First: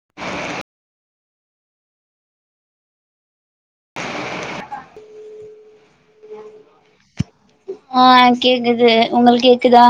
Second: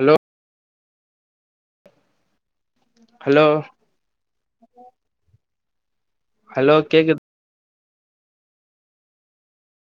allow hello hello கேக்குத் மா ய் கேக்குது உங்களு கேக்குதா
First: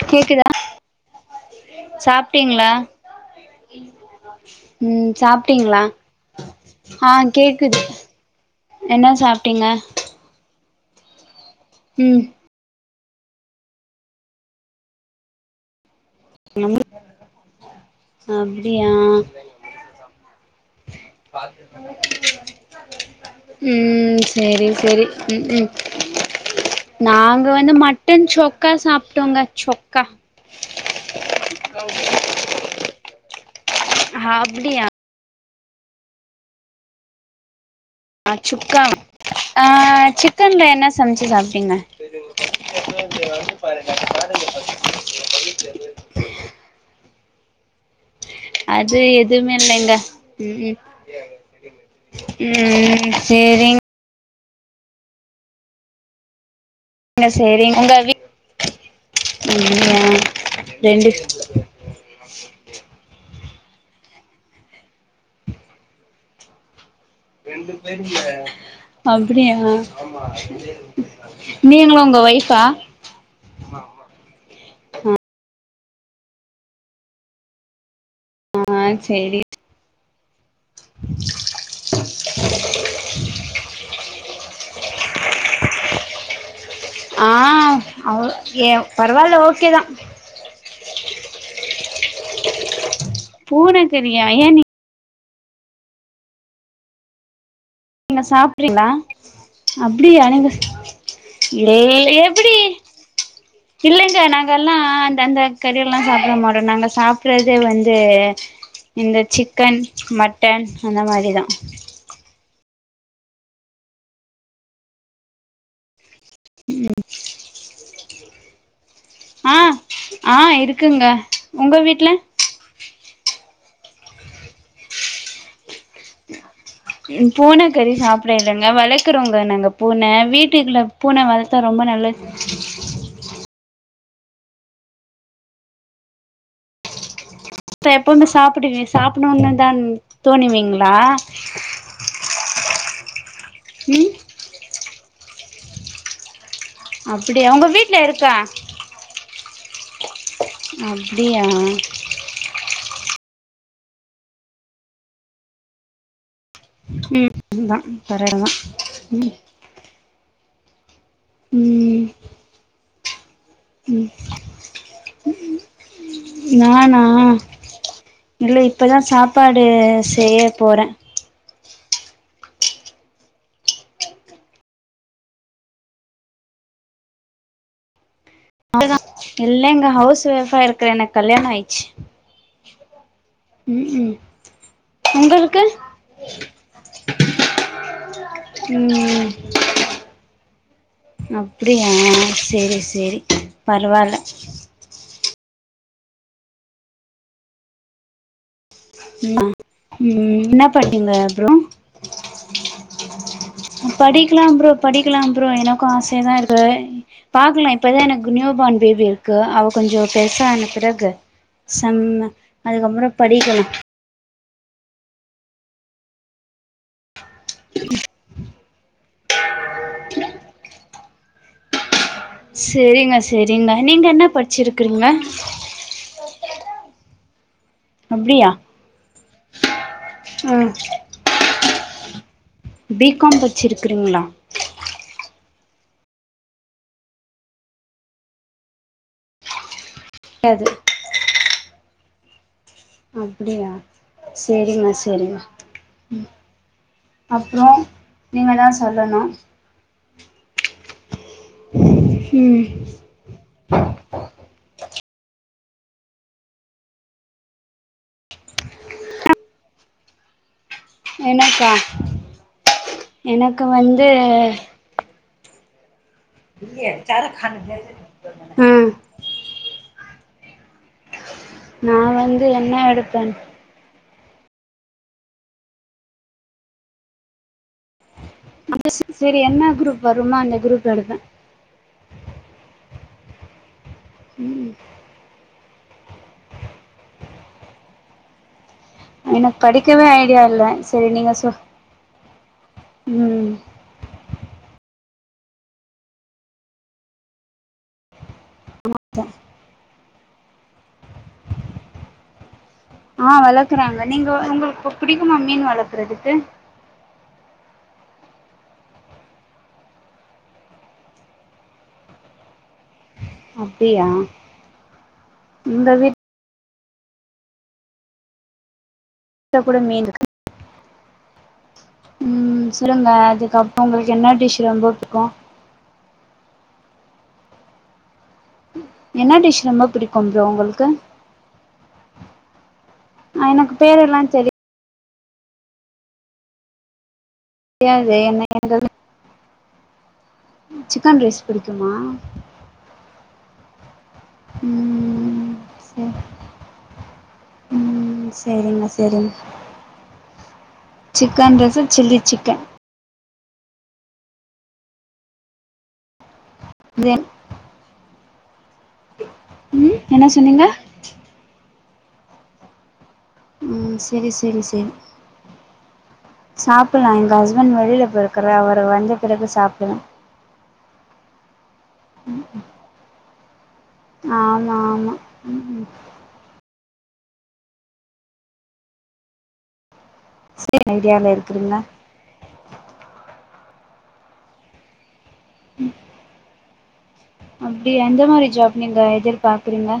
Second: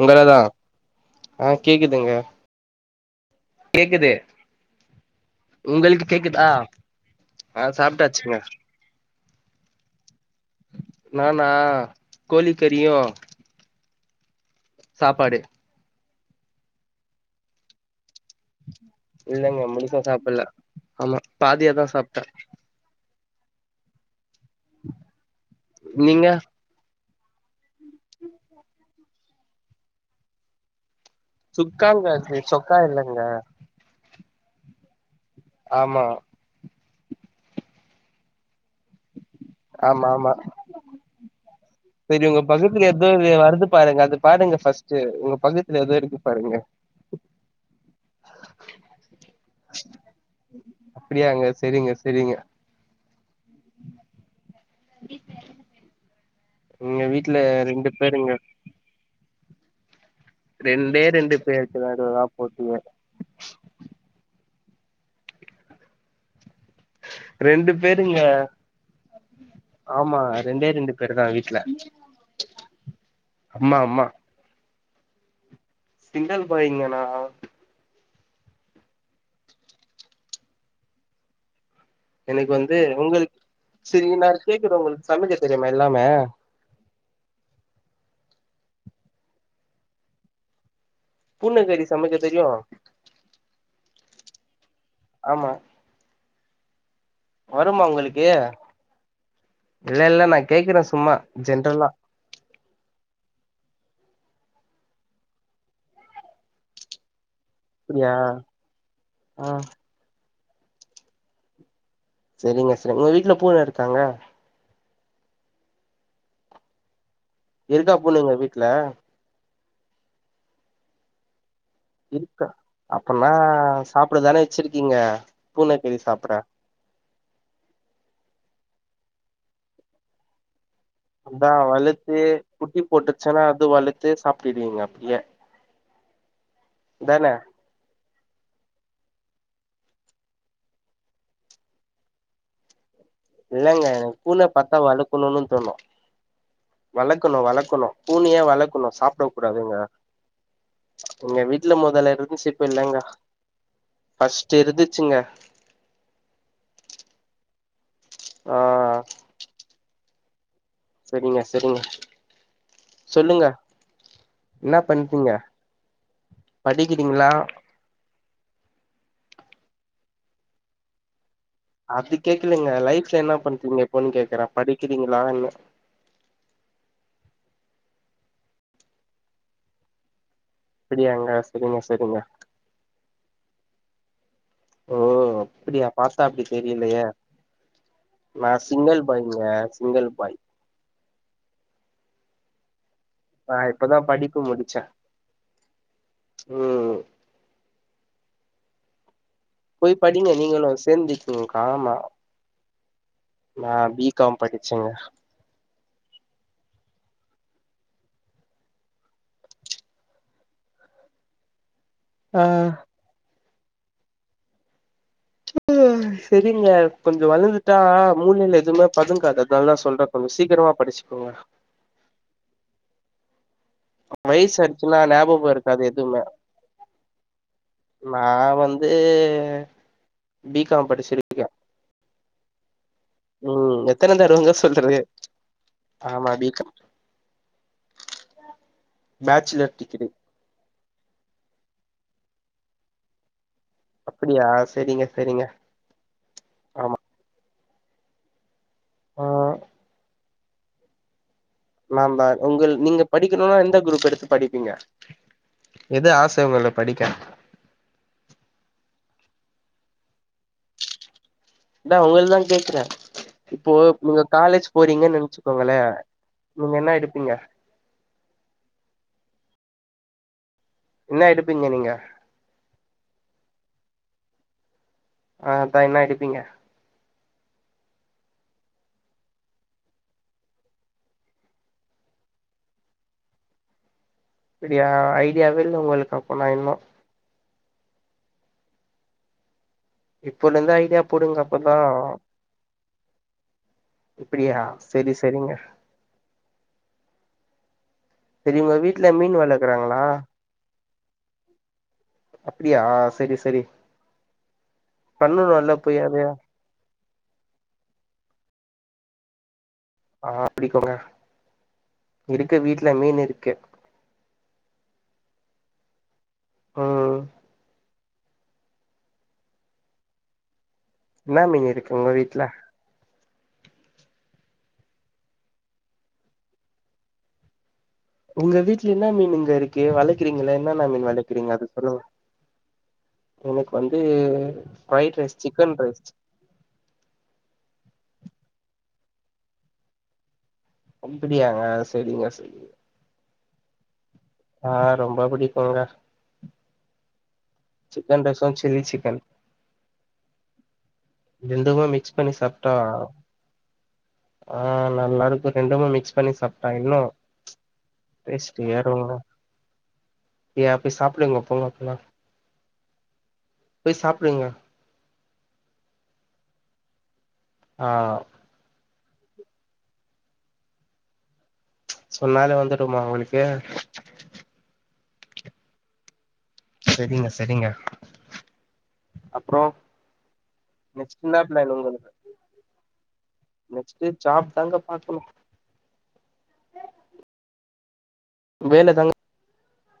உங்களதா கேக்குதா ஆ கேக்குதுங்க சாப்ட்டீங்களா கேக்குது ம் சாப்ட்டீங்ளா உங்களுக்கு கேக்குதா ஆ ஆ கேக்குது சாப்ட்டாச்சுங்க என்ன சாப்ட்டீங்க நானா ம் கோழி கறியு சாப்பாடு நம்முரு அப்டியா இல்லங்க முழுசா சாப்பில்ல ஆமா பாதியாதா சாப்ட்ட ம் சரி சரி ம் ம் நீங்க நாங்க வந்து மட்டன் சொக்கா சாப்ட்டோங்க சொக்கா சுக்காங்க அது சொக்கா இல்லங்க ஹஅப்டியா ஆமா ஆ சுக்கா அ ஆமா ஆமா சிக்கனல என்ன சமச்சு சாப்ட்டீங்க சரி உங்க பக்கத்துல ஏதோ வருது பாருங்க அது பாருங்க ஃபர்ஸ்ட்டு உங்க பக்கத்துல ஏதோ இருக்கு பாருங்க அது எதுமே இல்லங்க ம் ம் அப்டியாங்க சரிங்க சரிங்க ம் ம் செரிங் எங்க வீட்ல ரெண்டு பேருங்க ம் ரெண்டே ரெண்டு பேருக்குதா போட்டீங்க ரெண்டு பேருங்க அப்டியா ஆமா ரெண்டே ரெண்டெ ரெண்டு பேரு தா பேருதா வீட்ல நீங்களு உங்க ஒய்ஃபா ம்மா ம்மா சிங்கல் பயங்க நா ஆ செரி எனக்கு வந்து உங்களுக்கு சரி நா கேக்குறே உங்களுக்கு சமைக்க தெரியுமா எல்லாமே ஆ அவ்ள ஏ பரவால்ல ஓகே தா பூன்ன கரி சமைக்க தெரியு பூனக்கறியா ஏ நீ ஆமா வருமா நீங்க உங்களுக்கு சாப்றீங்களா இல்ல அப்டியா இல்ல நா நீங்க கேக்குறே சும்மா ஏ ஜென்ரலா எப்டி இல்லைங்க நாங்க எல்லா அந்த அந்த கறி எல்லா சாப்ட மாட்டோ நாங்க சாப் அப்பறதுே வந்து அப்டியா இந்த ஆ சிக்கன் மட்டன் அந்த மாதிரி தா சரிங்க சரி உங்க வீட்டுல பூன இருக்காங்க ம் இருக்கா பூனைங்க வீட்ல ஆ ஆ இருக்குங்க உங்க வீட் இருக்கு அப்பனா சாப்பிட தானே வச்சிருக்கீங்க பூனக்கறி சாப்ட பூன கறி சாப்பிட இலைங்க வளர்க்கறோங்க நாங்க பூனை வீட்டுக்குள்ள பூன வளர்த்தா ரொம்ப நல்லது போட்டுச்சன்னா அது வளர்த்து சாப்டுவீங்க அப்படியே தானே எப்பவுமே சாப்பிடு சாப்பிடணும்னு தா தோணுவிங்களா இல்லங்க எனகு ம் பூன பார்த்தா வளக்கணும்னு தோணு வளர்க்கணு அப்படியா உங்க வளர்க்கணு வீட்ல இருக்கா பூனைய வளர்க்கணு சாப்ட கூடாதுங்க எங்க அப்படியா வீட்டுல மொதல இருந்ச் இப்ள்ளைங்க ஃபஸ்ட் இருந்துச்சுங்க ம் ந தரையட தா ஆ ம் சரிங்க சரிங்க ம் சொல்லுங்க ம் என்ன பண்ட்டீங்க நானா இல்ல இப்பதான் சாப்பாடு செய்ய போறேன் அது கேக்கலீங்க லைப்ல என்ன பண்ணறீங்க அப்டினு கேக்குறேன் படிக்கிறீங்களா அன் இல்லங்க ஹவுஸ் ஒய்ஃபா இருக்கறேன் எனக்கு அப்படியாங்க கல்யாணம் செரிங்க ஆயிடுச்சு செரிங்க உம் உம் ஓ அப்படியா பாத்தா அப்படி தெரியலையா நான் சிங்கள் ம் பாய்ங்க சிங்கிள் பாய் அப்படியா செரி செரி நா இப்பதா பரவாயில்ல படிப்பு உம் உம் போய் படிங்க நீங்களும் சேர்ந்துப்பிங்க ஆமா நான் பி காம் படிச்சேங்க படிக்கலாம் ப்ரோ எனக்கும் ஆசையா தான் இருக்கு பாக்கலாம் இப்பதான் எனக்கு நியூ பார்ன் பேபி இருக்கு அவ கொஞ்சம் பெருசான பிறகு செம்ம ஆ அதுக்கப்புறம் படிக்கலாம் செரிங்க கொஞ்சம் வளர்ந்துட்டா மூளையில எதுவுமே பதுங்காது அதனால தான் சொல்றேன் கொஞ்சம் சீக்கிரமா படிச்சுக்கோங்க செரிங்க செரிங்க நீங்க என்ன வயசாயிடுச்சுன்னா படிச்சிருக்கறீங்க ஞாபகோ இருக்காது நான் வந்து பி ஆ காம் படிச்சிருக்கேன் பி காம் உம் எத்தனை படிச்சிருக்கிறீங்களா தருவங்க சொல்றது ஆமா பி காம் பேச்சுலர் டிகிரி அது அப்படியா அப்டியா சேரிங்க செரிங்க சேரிங்க செரிங்க ம் ஆமா அப்புறம் நீங்கள் தான் ஆ சொல்லணும் நாம ம் உங்கள் நீங்க படிக்கணும்னா எந்த குரூப் எடுத்து படிப்பீங்க எது ஆசை உங்களுக்கு படிக்க எனக்கு அதான் உங்கள தான் கேக்குறேன் இப்போ வந்து நீங்க காலேஜ் போறீங்கன்னு நினைச்சுக்கோங்களேன் ம் என்ன எடுப்பிங்க நான் வந்து என்ன எடுப்பேன் ஆ அதான் என்ன எடுப்பிங்க சேரி என்ன குரூப் வருமோ அந்த குரூப் எடுப்பேன் இப்படியா ஐடியாவே இல்லை உங்களுக்கு அப்போனா இன்னும் எனக்கு படிக்கவே ஐடியா இப்பல இல்ல இருந்து ஐடியா செரி நீங்க போடுங்க சொ அப்பதா இப்படியா செரி செரிங்க செரி உங்க வீட்டுல மீன் வளர்க்கறாங்களா அப்படியா ஆ சரி சரி வளர்க்குறாங்க நீங்க உங்களுக்கு பிடிக்குமா மீன் பண்ணணும்ல்ல போய் அது வளர்க்குறதுக்கு ஆ புடிக்குங்க இருக்கு வீட்டுல மீன் இருக்கு அப்டியா இந்த வீட்டு ம் வீட்ல கூட மீன் இருக்கு என்னா மீன் இருக்கு உங்க வீட்டுல ம் சொல்லுங்க அதுக்கப்புறம் உங்களுக்கு என்ன டிஷ் ரொம்ப பிடிக்கும் உங்க வீட்டுல என்ன மீன்னுங்க டிஷ் இருக்கு ரொம்ப பிடிக்கு ப்ரோ வளக்கிறீங்களல உங்களுக்கு என்னென்ன மீன் வளக்கிறீங்க அது சொல்லுங்க எனக்கு வந்து fried rice chicken fried rice தெரியாது என்ன சிக்கன் ரைஸ் அப்படியாங்க பிடிக்குமா சரிங்க சரிங்க ஆ ரொம்ப ம் பிடிக்குங்க சரி சிக்கன் ம் ரைசு சில்லி சரிங்க சிக்கன் சரிங்க சிக்கன் ரைஸு ரெண்டுவ மிக்ஸ் சில்லி பண்ணி சிக்கன் சாப்ட்டா ஆ நல்லாருக்கு ரெண்டுமே மிக்ஸ் பண்ணி சாப்ட்டா இன்னு டேஸ்ட் ஏறுங்க ம் என்ன சொன்னீங்க அப்டியா போய் சாப்பிடுங்க போங்க போங்க ம் போய் செரி சாப்டுங்க செரி செரி சாப்பல்லா எங்க அஸ்பெண்டு ஆ வெளில போயி ருக்காரு அவரு வந்த பிறகு சாப்டுவ சொன்னாலு வந்துடுமா உங்களுக்கு ஆமா ஆமா ம் சரிங்க சரிங்க அப்றோ சேம் நெக்ஸ்ட் ஐடியால என்னா பிளான் இருக்குறீங்க உங்களுக்கு நெக்ஸ்ட்டு ஜாப் தாங்க பாக்கணு ம் அப்டியா எந்த மாரி ஜாப் வேல நீங்க தாங்க எதிர்பாக்குறிங்க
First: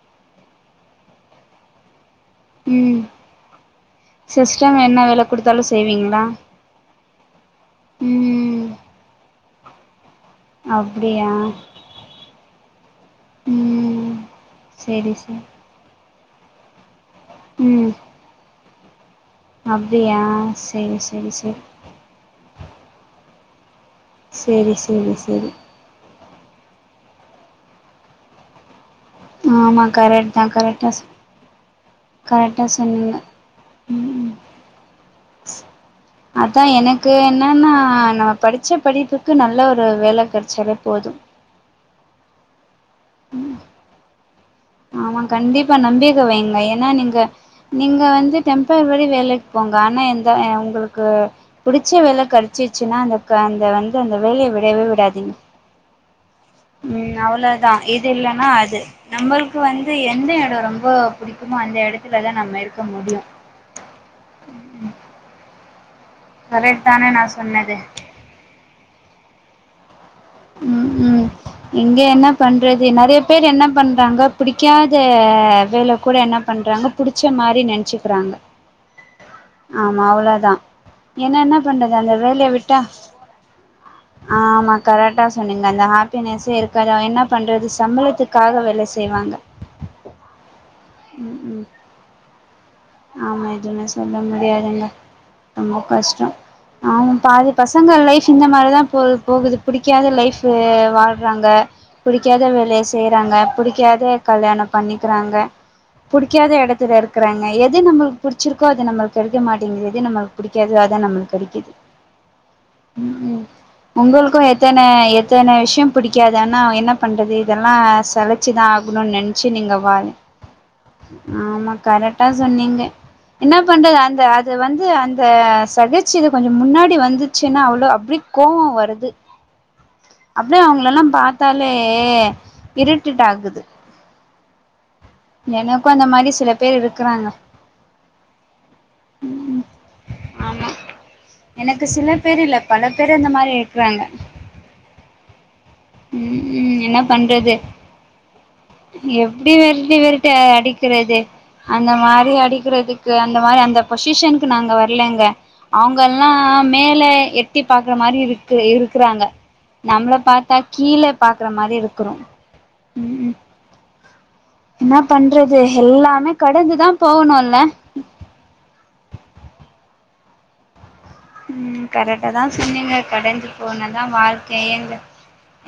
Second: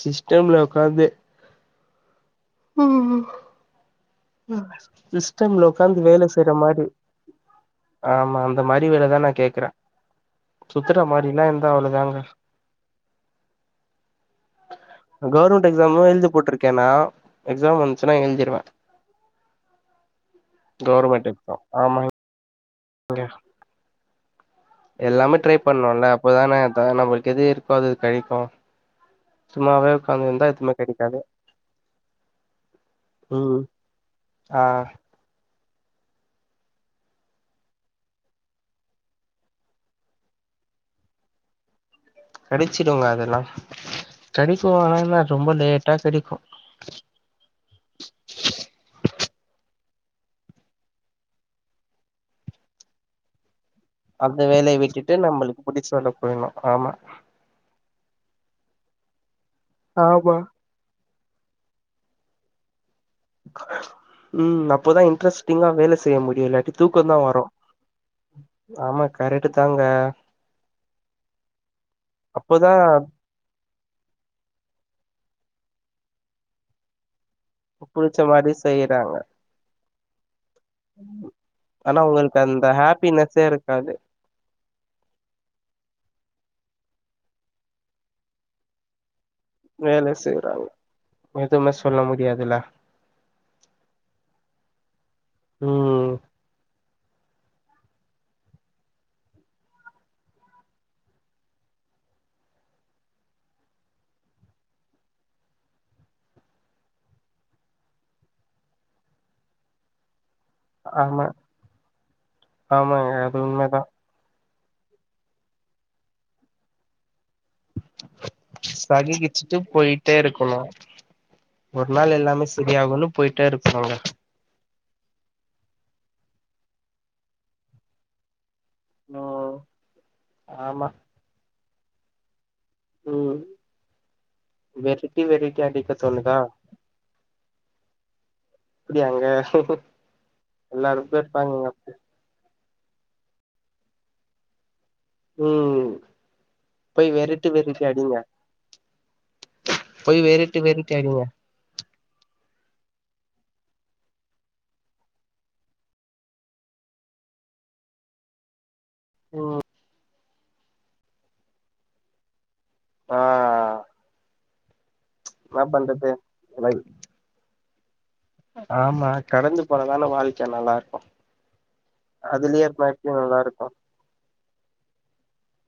சிஸ்டம்ல உக்காந்து ம் சிஸ்டம் என்ன வேல குடுத்தாலு சிஸ்டம்ல உக்காந்து செய்வீங்களா வேல செய்ற மாரி ஆமா அந்த ம் மாரி வேலதா நா கேக்குற சுத்துற அப்டியா மாதிரில்லா இருந்தா அவ்ளதாங்க ம் செரி சார் கவர்மெண்ட் எக்ஸாமு எழுதி போட்ருக்கேனா எக்ஸாம் ம் வந்துச்சுனா எழுதிருவே அப்டியா செரி செரி செரி ஆமாங் க செரி செ எல்லாமே ட்ரை பண்ணுல்ல அப்பதானே த நம்ளுக்கு எது இருக்கோ அது கெடைக்கு ஆமா சும்மாவே கரெக்ட்தா உக்காந்துருந்தா எதுவுமே கரெக்டா சொ கெடைக்காது கரெக்டா சொன்னிங்க ம் ம் ஆ அதா எனக்கு என்னன்னா நம்ம படிச்ச படிப்புக்கு நல்ல ஒரு வேல கெடச்சாலே போது கெடச்சிடுங்க அதெல்லா ஸ்டடிஸு ஆமா கண்டிப்பா நம்பிக்கெ வைங்க ஏன்னா நீங்க நீங்க வந்து டெம்பரவரி வேலைக்கு போங்க ஆனா எந்த உங்களுக்கு புடிச்ச வேலை கெடைச்சிச்சுன்னா அந்த க அந்த வந்து அந்த வேலைய விடவே விடாதிங்க புடிச்ச வேலைக் போயணு ம் அவ்ளதா இது இல்லன்னா அது நம்மளுக்கு வந்து எந்த ஆமா எட ரொம்ப புடிக்குமோ அந்த எடத்துலதா நம்ம இருக்க முடியு ம் அப்போதா இன்ட்ரெஸ்டிங்கா வேல செய்ய முடியு இல்லாட்டி கரெக்ட் தானே தூக்கந்தா நா வரு சொன்னது ஆமா கரெட்டு தாங்க ம் ம் இங்க என்ன அப்போதா பண்றது நெறைய பேர் என்ன பண்றாங்க பிடிக்காத வேலை கூட என்ன பண்றாங்க புடிச்ச மாரி புடிச்ச நெனச்சுக்கிறாங்க மாரி செய்யறாங்க ஆமா அவ்ளதா ஏன்னா என்ன பண்றது ஆனா அந்த உங்களுக்கு வேலைய விட்டா ஹாப்பினஸ்ஸே இருக்காது ஆமா கரெக்டா சொன்னிங்க அந்த ஹாப்பினஸ்ஸே இருக்காது என்ன பண்றது சம்பளத்துக்காக வேல செய்வாங்க வேலை செய்றாங்க எதுமே சொல்ல முடியாதுல ஆமா எதுமே சொல்ல முடியாதுங்க ரொம்ப ம் கஷ்ட ஆமா பாதி பசங்க லைஃப் இந்த மாரிதா போது போகுது பிடிக்காத லைஃப் வாழ்றாங்க புடிக்காத வேலைய செய்யறாங்க புடிக்காத கல்யாண பண்ணிக்கறாங்க புடிக்காத எடத்துல இருக்கறங்க எது நம்மளுக்கு புடிச்சிருக்கோ அது நம்மளுக்கு கெடைக்க மாட்டேங்குது எது நம்ம புடிக்காதோ அதா ஆமா நம்மளுக்கு கெடைக்குது ஆமாங்க அது உண்மதா உங்களுக்கு எத்தன எத்தன விஷயோ புடிக்காது ஆனா என்ன பண்றது இதெல்லா சலிச் சு தா ஆகணுன் நெனச்சு சகிக்கிச்சுட்டு நீங்க வா போயிட்டே இருக்கணு ஒரு நாள் கரெக்டா எல்லாமே சொன்னீங்க சரியாகுன்னு போயிட்டே என்ன இருக்கணுங்க பண்றது அந்த அது வந்து அந்த சகிச்சிது இத கொஞ்சோ முன்னாடி வந்துச்சுன்னா அவ்ளோ அப்டி கோவம் வருது அப்டியே ஆமா அவங்களல்லா பாத்தாலே இருட்டேட் ஆகுது வெரட்டி வெரட்டி எனக்கு அடிக்க அந்த மாரி தோணுதா சில பேர் இருக்குறாங்க அப்டியாங்க எல்லாருமே இருப்பாங்கங்க அப்டி தெறியில பல பேரு இந்த மாரி இருக்குறாங்க ம் உம் உம் என்ன போய் வெரைட்டி பண்றது வெரைட்டி அடிங்க எப்டி வெ ரட்டி போய் வெறட்டி வெரைட்டி வெரைட்டி அடிக்கிறது அடிங்க அந்த மாரி அடிக்கிறதுக்கு அந்த மாரி அந்த பொசிஷன்க்கு நாங்க வரலங்க அவங்கல்லா மேல எட்டி பாக்குற மாரி இருக்குது இருக்குறாங்க ஓ நம்மள பாத்தா கீழ பாக்குற மாரி இருக்கிறோ ஆ என்ன பண்றது என்ன பண்றது எல்லாமே லைஃப் கடந்துதா போவணுல்ல ஆமா கடந்து போனாதானே வாழ்க்க நல்லா இருக்கு உம் கரெக்டா தா அதுலயே இருந்தா சொன்னீங்க எப்டி நல்லா கடந்து இருக்கு போனாதா வாழ்கையே எங்ள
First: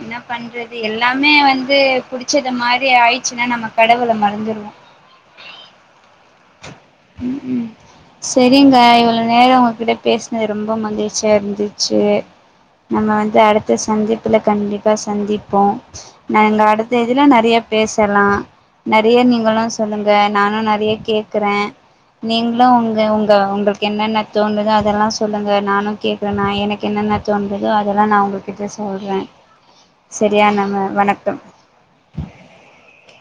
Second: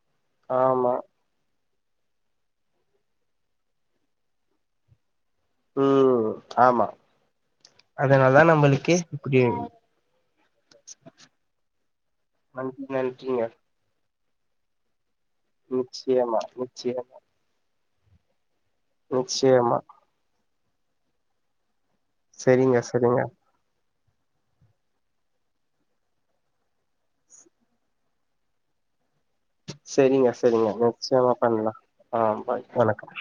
என்ன பண்றது ஆமா எல்லா தும்னே வந்து புடிச்சது மாரி ஆயிடுச்சுன்னா நம்ம கடவுள மறந்துடுவோ உம் ஆமா உம் ம் அதனாலதா செரிங்க நம்மளுக்கு இவ்ளோ இப்டி நேரோ உங்ககிட்ட பேசுனது ரொம்ப மகிழ்ச்சியா இருந்துச்சு நன்றி நன்றிங்க த்த சந்திப்புல கண்டிப்பா சந்திப்போ நா நிச்சயமா எங்க அடுத்த நிச்சய இதுல நெறைய பேசலா நெறைய நீங்களு நிச்சயமா சொல்லுங்க நானு நறைய கேக்குறே நீங்களு செரிங்க உங்க செரிங்க உங்க உங்களுக் கென்னென்ன தோனுதோ அதெல்லா சொல்லுங்க நானு கேக்குறே நா எனக்கு என்னென்ன தோன்றுதோ அதெல்லா நா உங்களுக் கிட்ட சொல்றே செரிங்க செரியா செரிங்க நம்ம நிச்சயமா வணக்கம் பண்லா ஆ பாய் வணக்கம்